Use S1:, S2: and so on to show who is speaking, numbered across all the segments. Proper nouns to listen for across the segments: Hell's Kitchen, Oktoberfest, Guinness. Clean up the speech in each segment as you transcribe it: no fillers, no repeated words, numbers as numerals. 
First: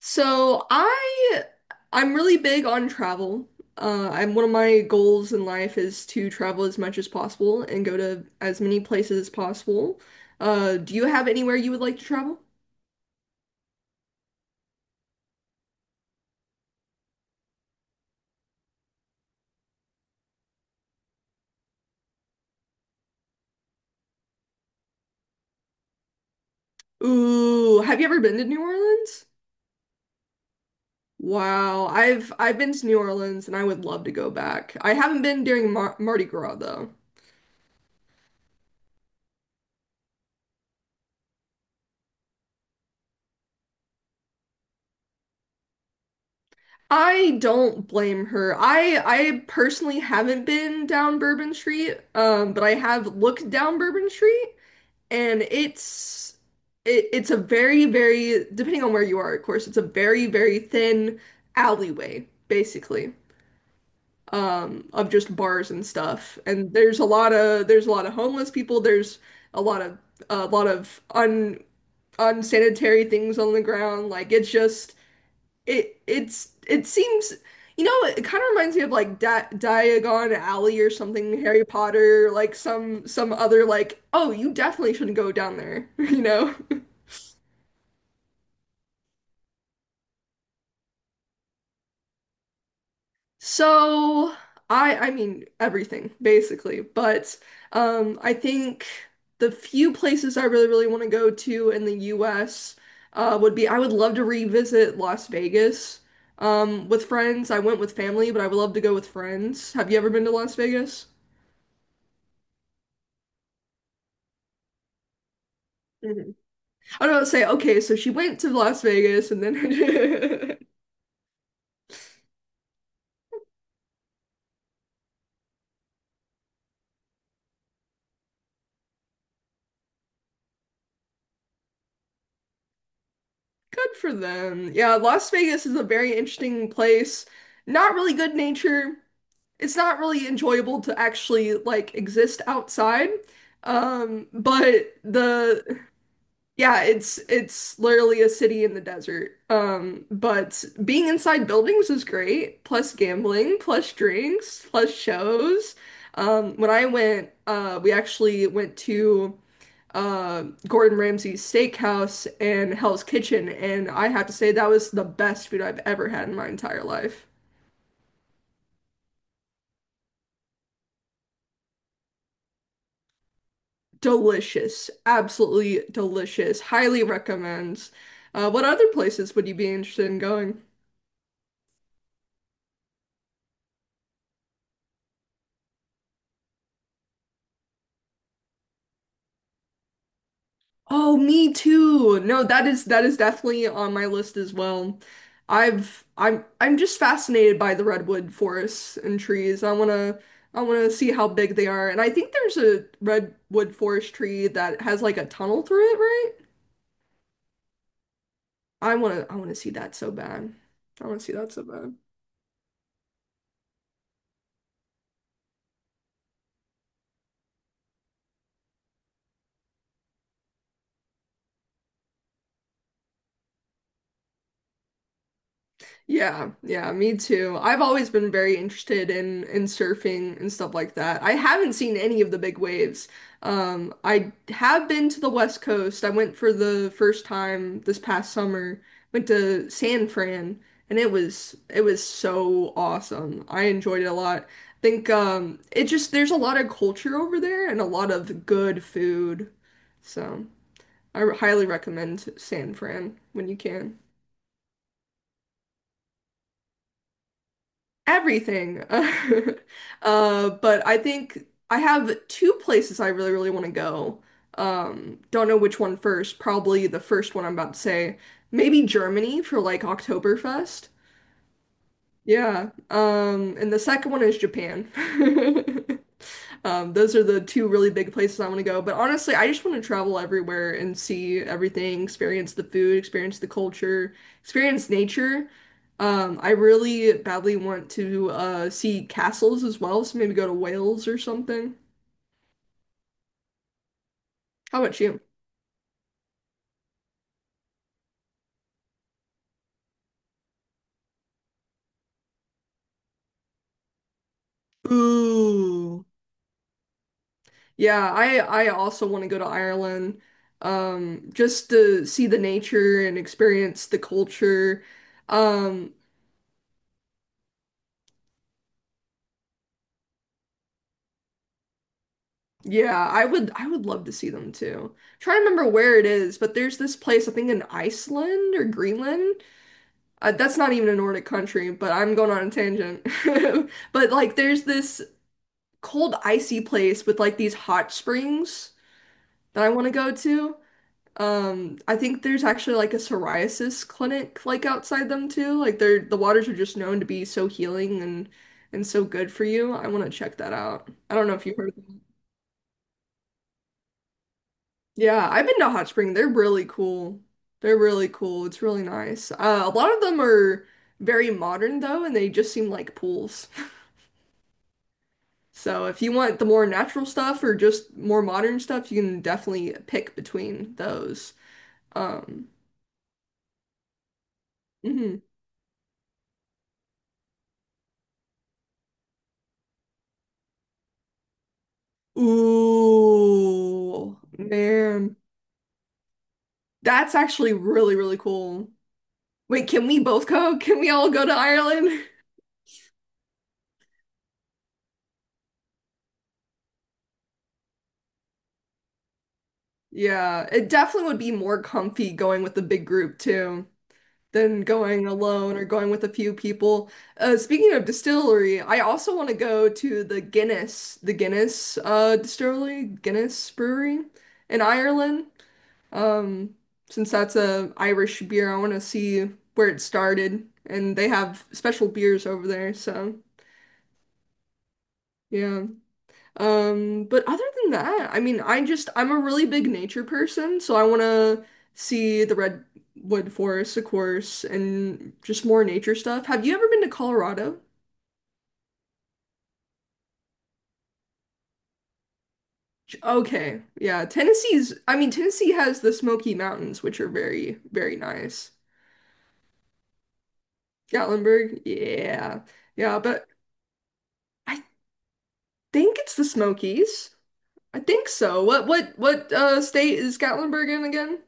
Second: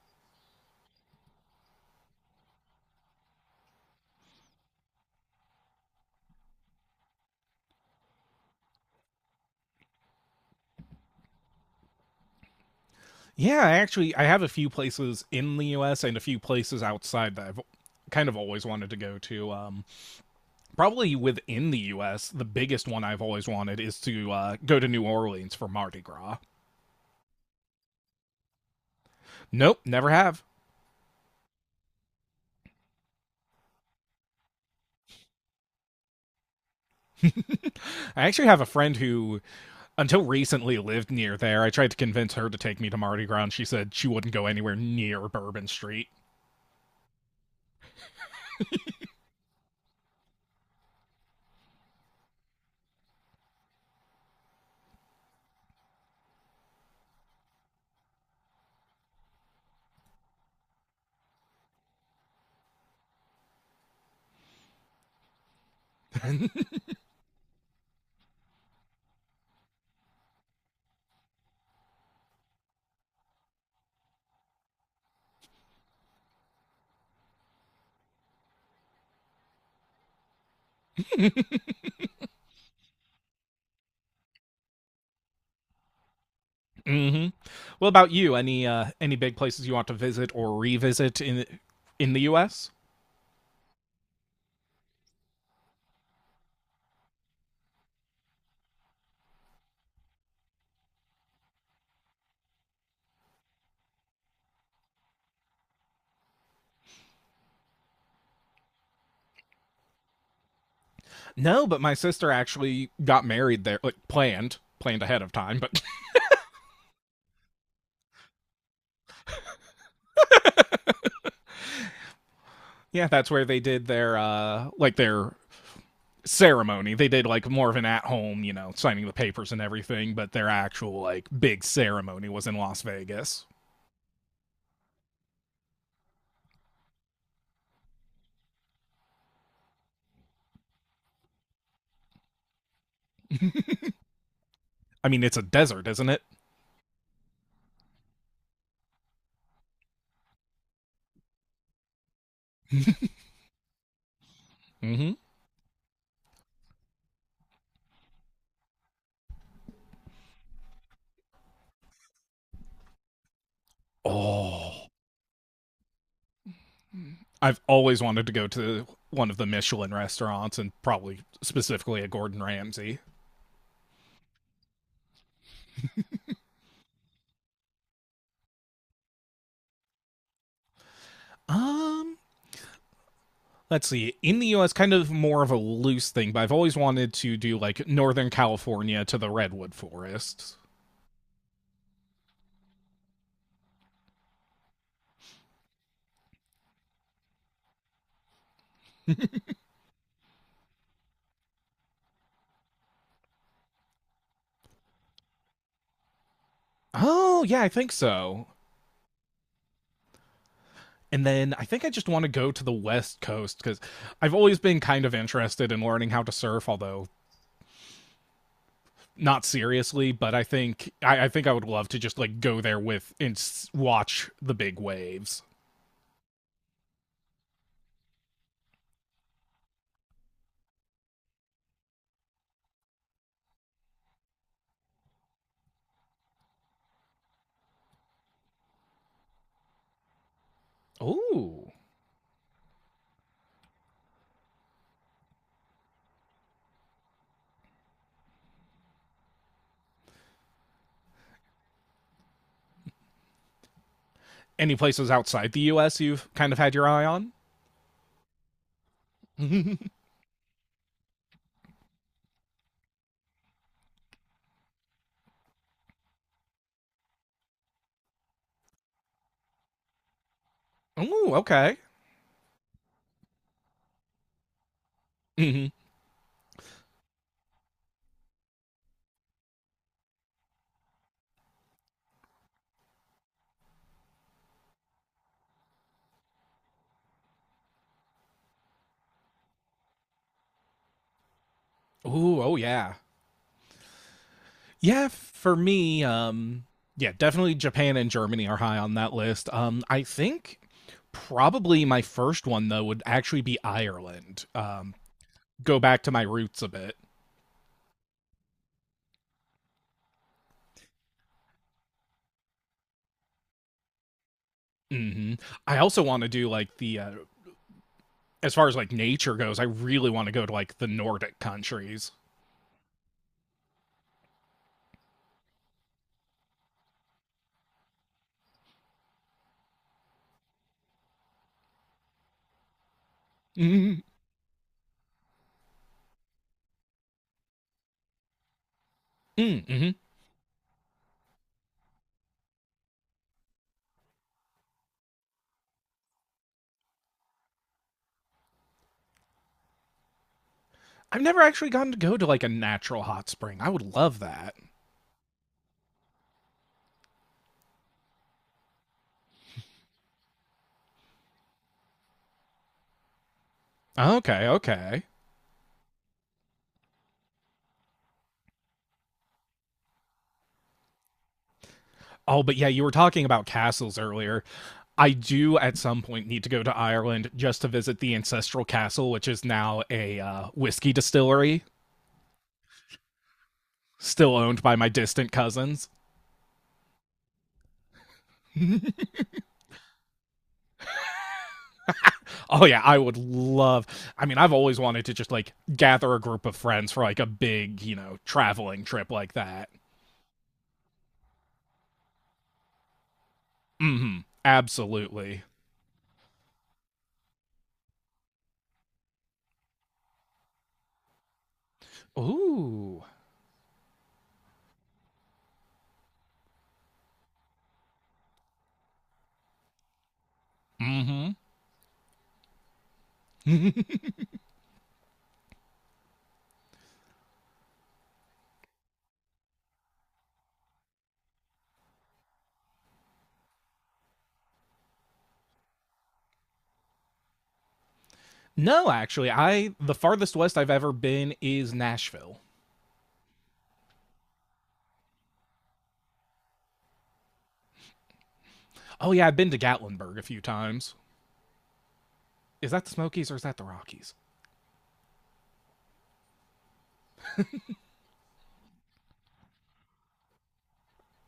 S1: So I'm really big on travel. I'm one of my goals in life is to travel as much as possible and go to as many places as possible. Do you have anywhere you would like to travel?
S2: Yeah, actually I have a few places in the US and a few places outside that I've kind of always wanted to go to. Probably within the US, the biggest one I've always wanted is to go to New Orleans for Mardi Gras.
S1: Ooh, have you ever been to New Orleans?
S2: Nope, never have.
S1: Wow, I've been to New Orleans and I would love to go back. I haven't been during Mardi Gras though.
S2: I actually have a friend who, until recently, lived near there. I tried to convince her to take me to Mardi Gras, and she said she wouldn't go anywhere near Bourbon Street.
S1: I don't blame her. I personally haven't been down Bourbon Street, but I have looked down Bourbon Street. And it's it's a very, very, depending on where you are, of course, it's a very, very thin alleyway, basically, of just bars and stuff. And there's a lot of homeless people. There's a lot of a lot of un unsanitary things on the ground. Like it seems, it kind of reminds me of like Di Diagon Alley or something, Harry Potter, like some other like, oh, you definitely shouldn't go down there, you know?
S2: hmm What about you? Any big places you want to visit or revisit in the U.S.?
S1: So I mean everything basically, but I think the few places I really really want to go to in the US would be, I would love to revisit Las Vegas with friends. I went with family, but I would love to go with friends. Have you ever been to Las Vegas?
S2: No, but my sister actually got married there, like planned ahead of time. But
S1: Mhm. I don't say okay, so she went to Las Vegas and then
S2: yeah, that's where they did their their ceremony. They did like more of an at home, you know, signing the papers and everything, but their actual like big ceremony was in Las Vegas.
S1: good for them. Yeah, Las Vegas is a very interesting place. Not really good nature. It's not really enjoyable to actually like exist outside. But
S2: I mean, it's a
S1: the
S2: desert, isn't it?
S1: Yeah, it's literally a city in the desert. But being inside buildings is great, plus gambling, plus drinks, plus
S2: Mhm.
S1: shows. When I went, we actually went to uh, Gordon Ramsay's Steakhouse and Hell's Kitchen, and I have to say that
S2: Oh,
S1: was the best food I've ever had in my entire life.
S2: I've always wanted to go to one of the Michelin restaurants and probably specifically a Gordon Ramsay.
S1: Delicious. Absolutely delicious. Highly recommends. What other places would you be interested in going?
S2: Um, let's see, in the US, kind of more of a loose thing, but I've always wanted to do like northern California to the redwood forests.
S1: Oh, me too. No, that is definitely on my list as well. I'm just fascinated by the redwood forests and trees. I wanna see how big they are. And I think there's a redwood forest tree that has like a tunnel through it, right?
S2: Oh yeah, I think so.
S1: I wanna see that so bad. I wanna
S2: And
S1: see that
S2: then
S1: so
S2: I think I
S1: bad.
S2: just want to go to the west coast because I've always been kind of interested in learning how to surf, although not seriously. But I think I would love to just like go there with watch the big waves.
S1: Yeah, yeah, me too. I've always been very interested in surfing and stuff like that. I haven't seen any of the big waves. I have been to the West Coast. I went for the first time this past summer. Went to San Fran, and
S2: Ooh.
S1: it was so awesome. I enjoyed it a lot. I think, it just there's a lot of culture over there and a lot of good food. So I highly recommend San Fran when you can.
S2: Any places outside the US you've kind of had your eye on?
S1: Everything.
S2: Ooh,
S1: But I think I have two places I really, really want to go. Don't know which one first. Probably the first one I'm about to say. Maybe Germany for like Oktoberfest.
S2: okay.
S1: Yeah. And the second one is Japan.
S2: Mm-hmm.
S1: Those are the two really big places I want to go. But honestly, I just want to travel everywhere and see everything, experience the food, experience the culture, experience nature. I really badly want to see castles as well, so maybe go to Wales or something.
S2: Ooh, oh yeah.
S1: How about
S2: Yeah,
S1: you?
S2: for me, yeah, definitely Japan and Germany are high on that list. I think probably my first one though would actually be Ireland. Go back
S1: Ooh.
S2: to my roots a bit.
S1: Yeah, I also want to go to Ireland, just to see the nature and experience the culture.
S2: Hmm. I
S1: Um,
S2: also want to do like the as far as like nature goes. I really want to go to like the Nordic countries.
S1: Yeah, I would love to see them too. Trying to remember where it is, but there's this place I think in Iceland or Greenland. That's not even a Nordic country, but I'm going on a tangent.
S2: Mm-hmm.
S1: But like there's this cold icy place with like these hot springs that I want
S2: Mm-hmm.
S1: to go to. I think there's actually like a psoriasis clinic like outside them too. Like they're, the waters are just known to be so healing and so good for you. I want to check that out. I
S2: I've
S1: don't know
S2: never
S1: if you
S2: actually
S1: heard.
S2: gotten to go to like a natural hot spring. I would love that.
S1: Yeah, I've been to Hot Spring. They're really cool. They're really cool. It's really nice. A lot of them are very modern though, and they just seem like pools.
S2: Okay, okay.
S1: So if you want the more natural stuff or just more modern stuff, you can definitely pick between those.
S2: Oh,
S1: Um,
S2: but yeah, you were talking about castles earlier. I
S1: mhm.
S2: do at some point need to go to Ireland just to visit the ancestral castle, which is now a whiskey distillery,
S1: Ooh,
S2: still owned by my
S1: man.
S2: distant cousins.
S1: That's actually really, really cool. Wait, can we both go? Can we all go to Ireland?
S2: Oh yeah, I would love. I mean, I've always wanted to just like gather a group of friends for like a big, you know, traveling trip like that.
S1: Yeah, it definitely would be more comfy going with the big group too.
S2: Mm-hmm.
S1: Than going
S2: Absolutely.
S1: alone or going with a few people. Speaking of distillery, I also want to go to the Guinness, the Guinness, distillery,
S2: Ooh.
S1: Guinness Brewery in Ireland. Um, since that's a Irish beer, I want to see where it started, and they
S2: Mm-hmm.
S1: have special beers over there. So yeah. But other than that, I mean, I'm a really big nature person, so I want to see the redwood forest, of course, and just more nature stuff. Have you ever been to Colorado?
S2: No, actually, I the farthest west I've ever been is Nashville.
S1: Okay, yeah, Tennessee's. I mean, Tennessee has the Smoky Mountains, which are very, very nice.
S2: Oh yeah, I've been to Gatlinburg a few times.
S1: Gatlinburg, yeah,
S2: Is that the
S1: yeah, but
S2: Smokies or is that the Rockies?
S1: I think it's the Smokies. I think so. What? State is Gatlinburg in again?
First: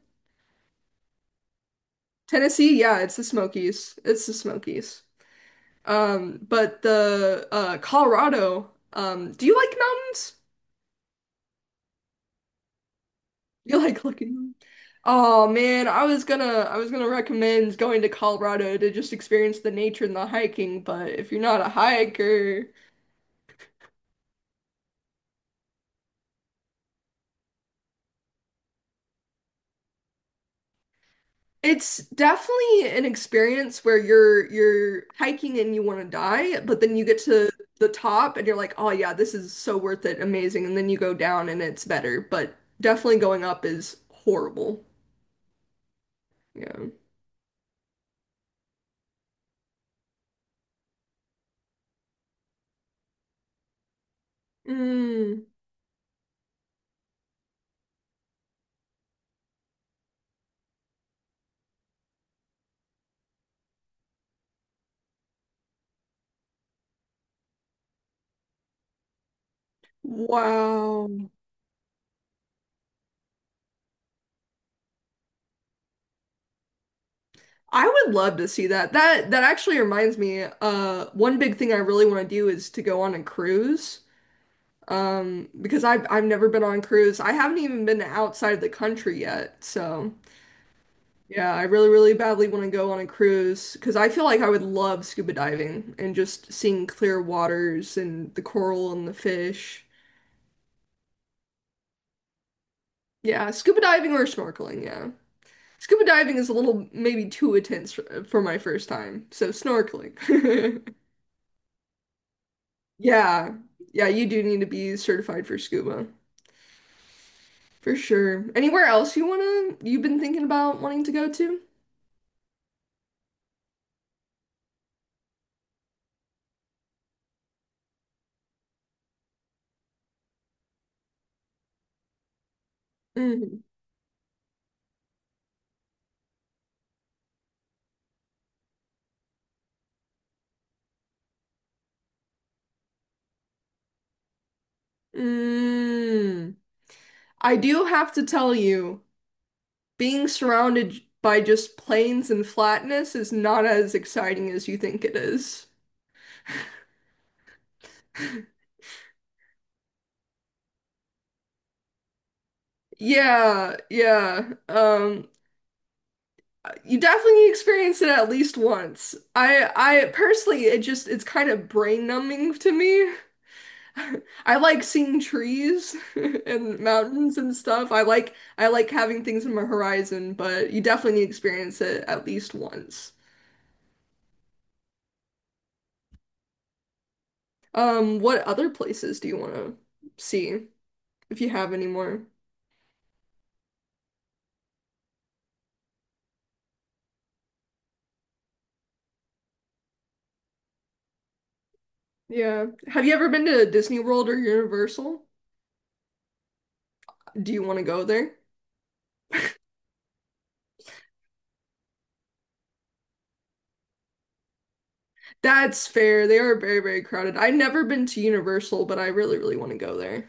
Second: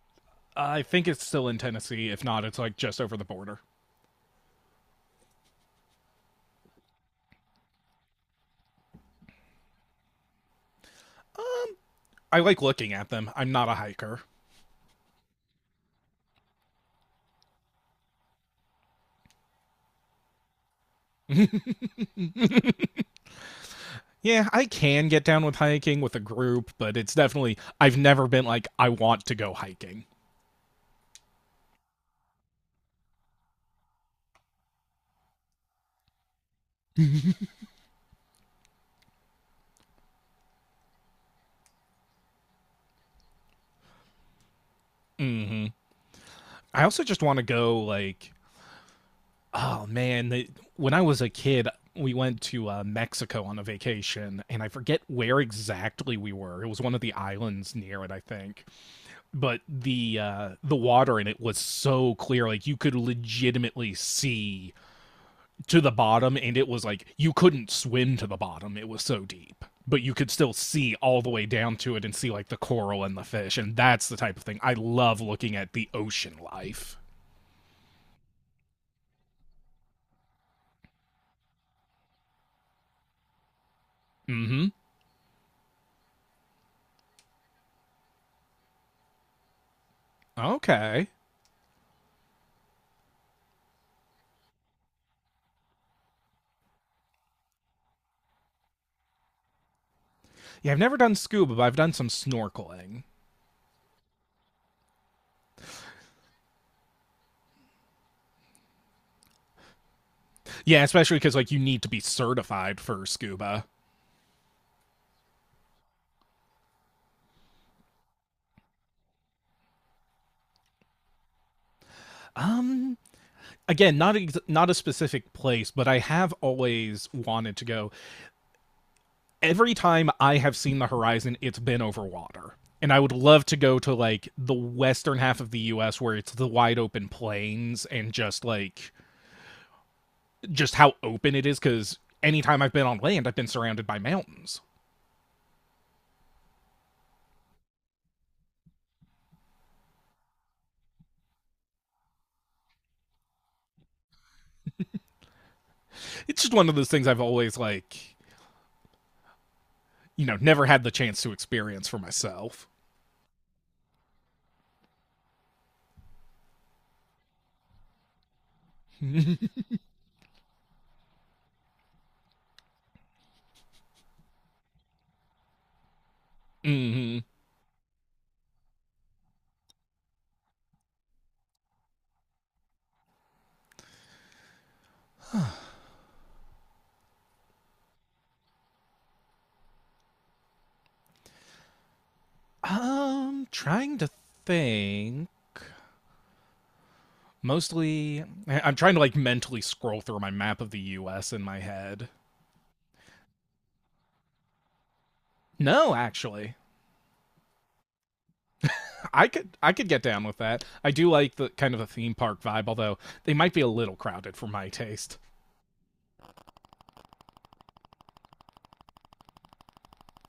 S2: I think it's still in Tennessee. If not, it's like
S1: Tennessee? Yeah,
S2: just
S1: it's
S2: over the
S1: the
S2: border.
S1: Smokies. It's the Smokies. But the Colorado, do you like mountains?
S2: I like looking at them. I'm not a
S1: You like
S2: hiker.
S1: looking? Oh man, I was gonna recommend going to Colorado to just experience the nature and the hiking, but if you're not a hiker,
S2: Yeah, I can get down with hiking with a group, but it's definitely, I've never been like, I want to go hiking.
S1: it's definitely an experience where you're hiking and you want to die, but then you get to the top and you're like, "Oh yeah, this is so worth it, amazing." And then you go down and it's better, but definitely going up is horrible.
S2: Hmm. I
S1: Yeah.
S2: also just want to go, like, oh man, the, when I was a kid, we went to Mexico on a vacation, and I forget where
S1: Mm.
S2: exactly we were. It was one of the islands near it, I think. But the water in it was so clear, like you could legitimately see to the bottom, and it was like you couldn't swim to the bottom, it was so deep, but you could still see
S1: Wow.
S2: all the way down to it and see like the coral and the fish. And that's the type of thing I love, looking at the ocean life.
S1: I would love to see that. That actually reminds me, one big thing I really want to do is to go on a cruise.
S2: Mm-hmm.
S1: Because I've never been on a cruise. I haven't even been outside of the country yet. So
S2: Okay.
S1: yeah, I really, really badly want to go on a cruise because I feel like I would love scuba diving and just seeing clear waters and the coral and the fish.
S2: Yeah, I've never done scuba, but I've done some snorkeling.
S1: Yeah, scuba diving or snorkeling, yeah. Scuba diving is a little maybe too intense for, my first time, so snorkeling.
S2: Yeah, especially because like you need to be certified for
S1: Yeah.
S2: scuba.
S1: Yeah, you do need to be certified for scuba. For sure. Anywhere else you wanna you've been thinking about wanting to go to?
S2: um again, not a specific place, but I have always wanted to go. Every time I have seen the horizon, it's been over water. And I would love to
S1: Mm.
S2: go to like the western half of the US where it's the wide open plains and just like just how open it is, cuz anytime I've been on land, I've been surrounded by mountains.
S1: Mm. I do have to tell you, being surrounded by just plains and flatness is not as exciting as you think it is.
S2: It's just one of those things I've always like, you know, never had the chance to experience for myself.
S1: Yeah, yeah. You definitely experience it at least once.
S2: Hmm.
S1: I personally, it's kind of brain numbing to me. I like seeing trees and mountains and stuff. I like having things in my horizon, but you definitely need to experience it at least once. What other places do you want to see if you have any more?
S2: Trying to think. Mostly, I'm trying to like mentally scroll through my map of the U.S. in my head.
S1: Yeah. Have you ever been to Disney World or Universal?
S2: No, actually,
S1: Do you want to go there?
S2: I could get down with that. I do like the kind of a theme park vibe, although they might be a little crowded for my taste.
S1: That's fair. They are very, very crowded. I've never been to Universal, but I really, really want to go there.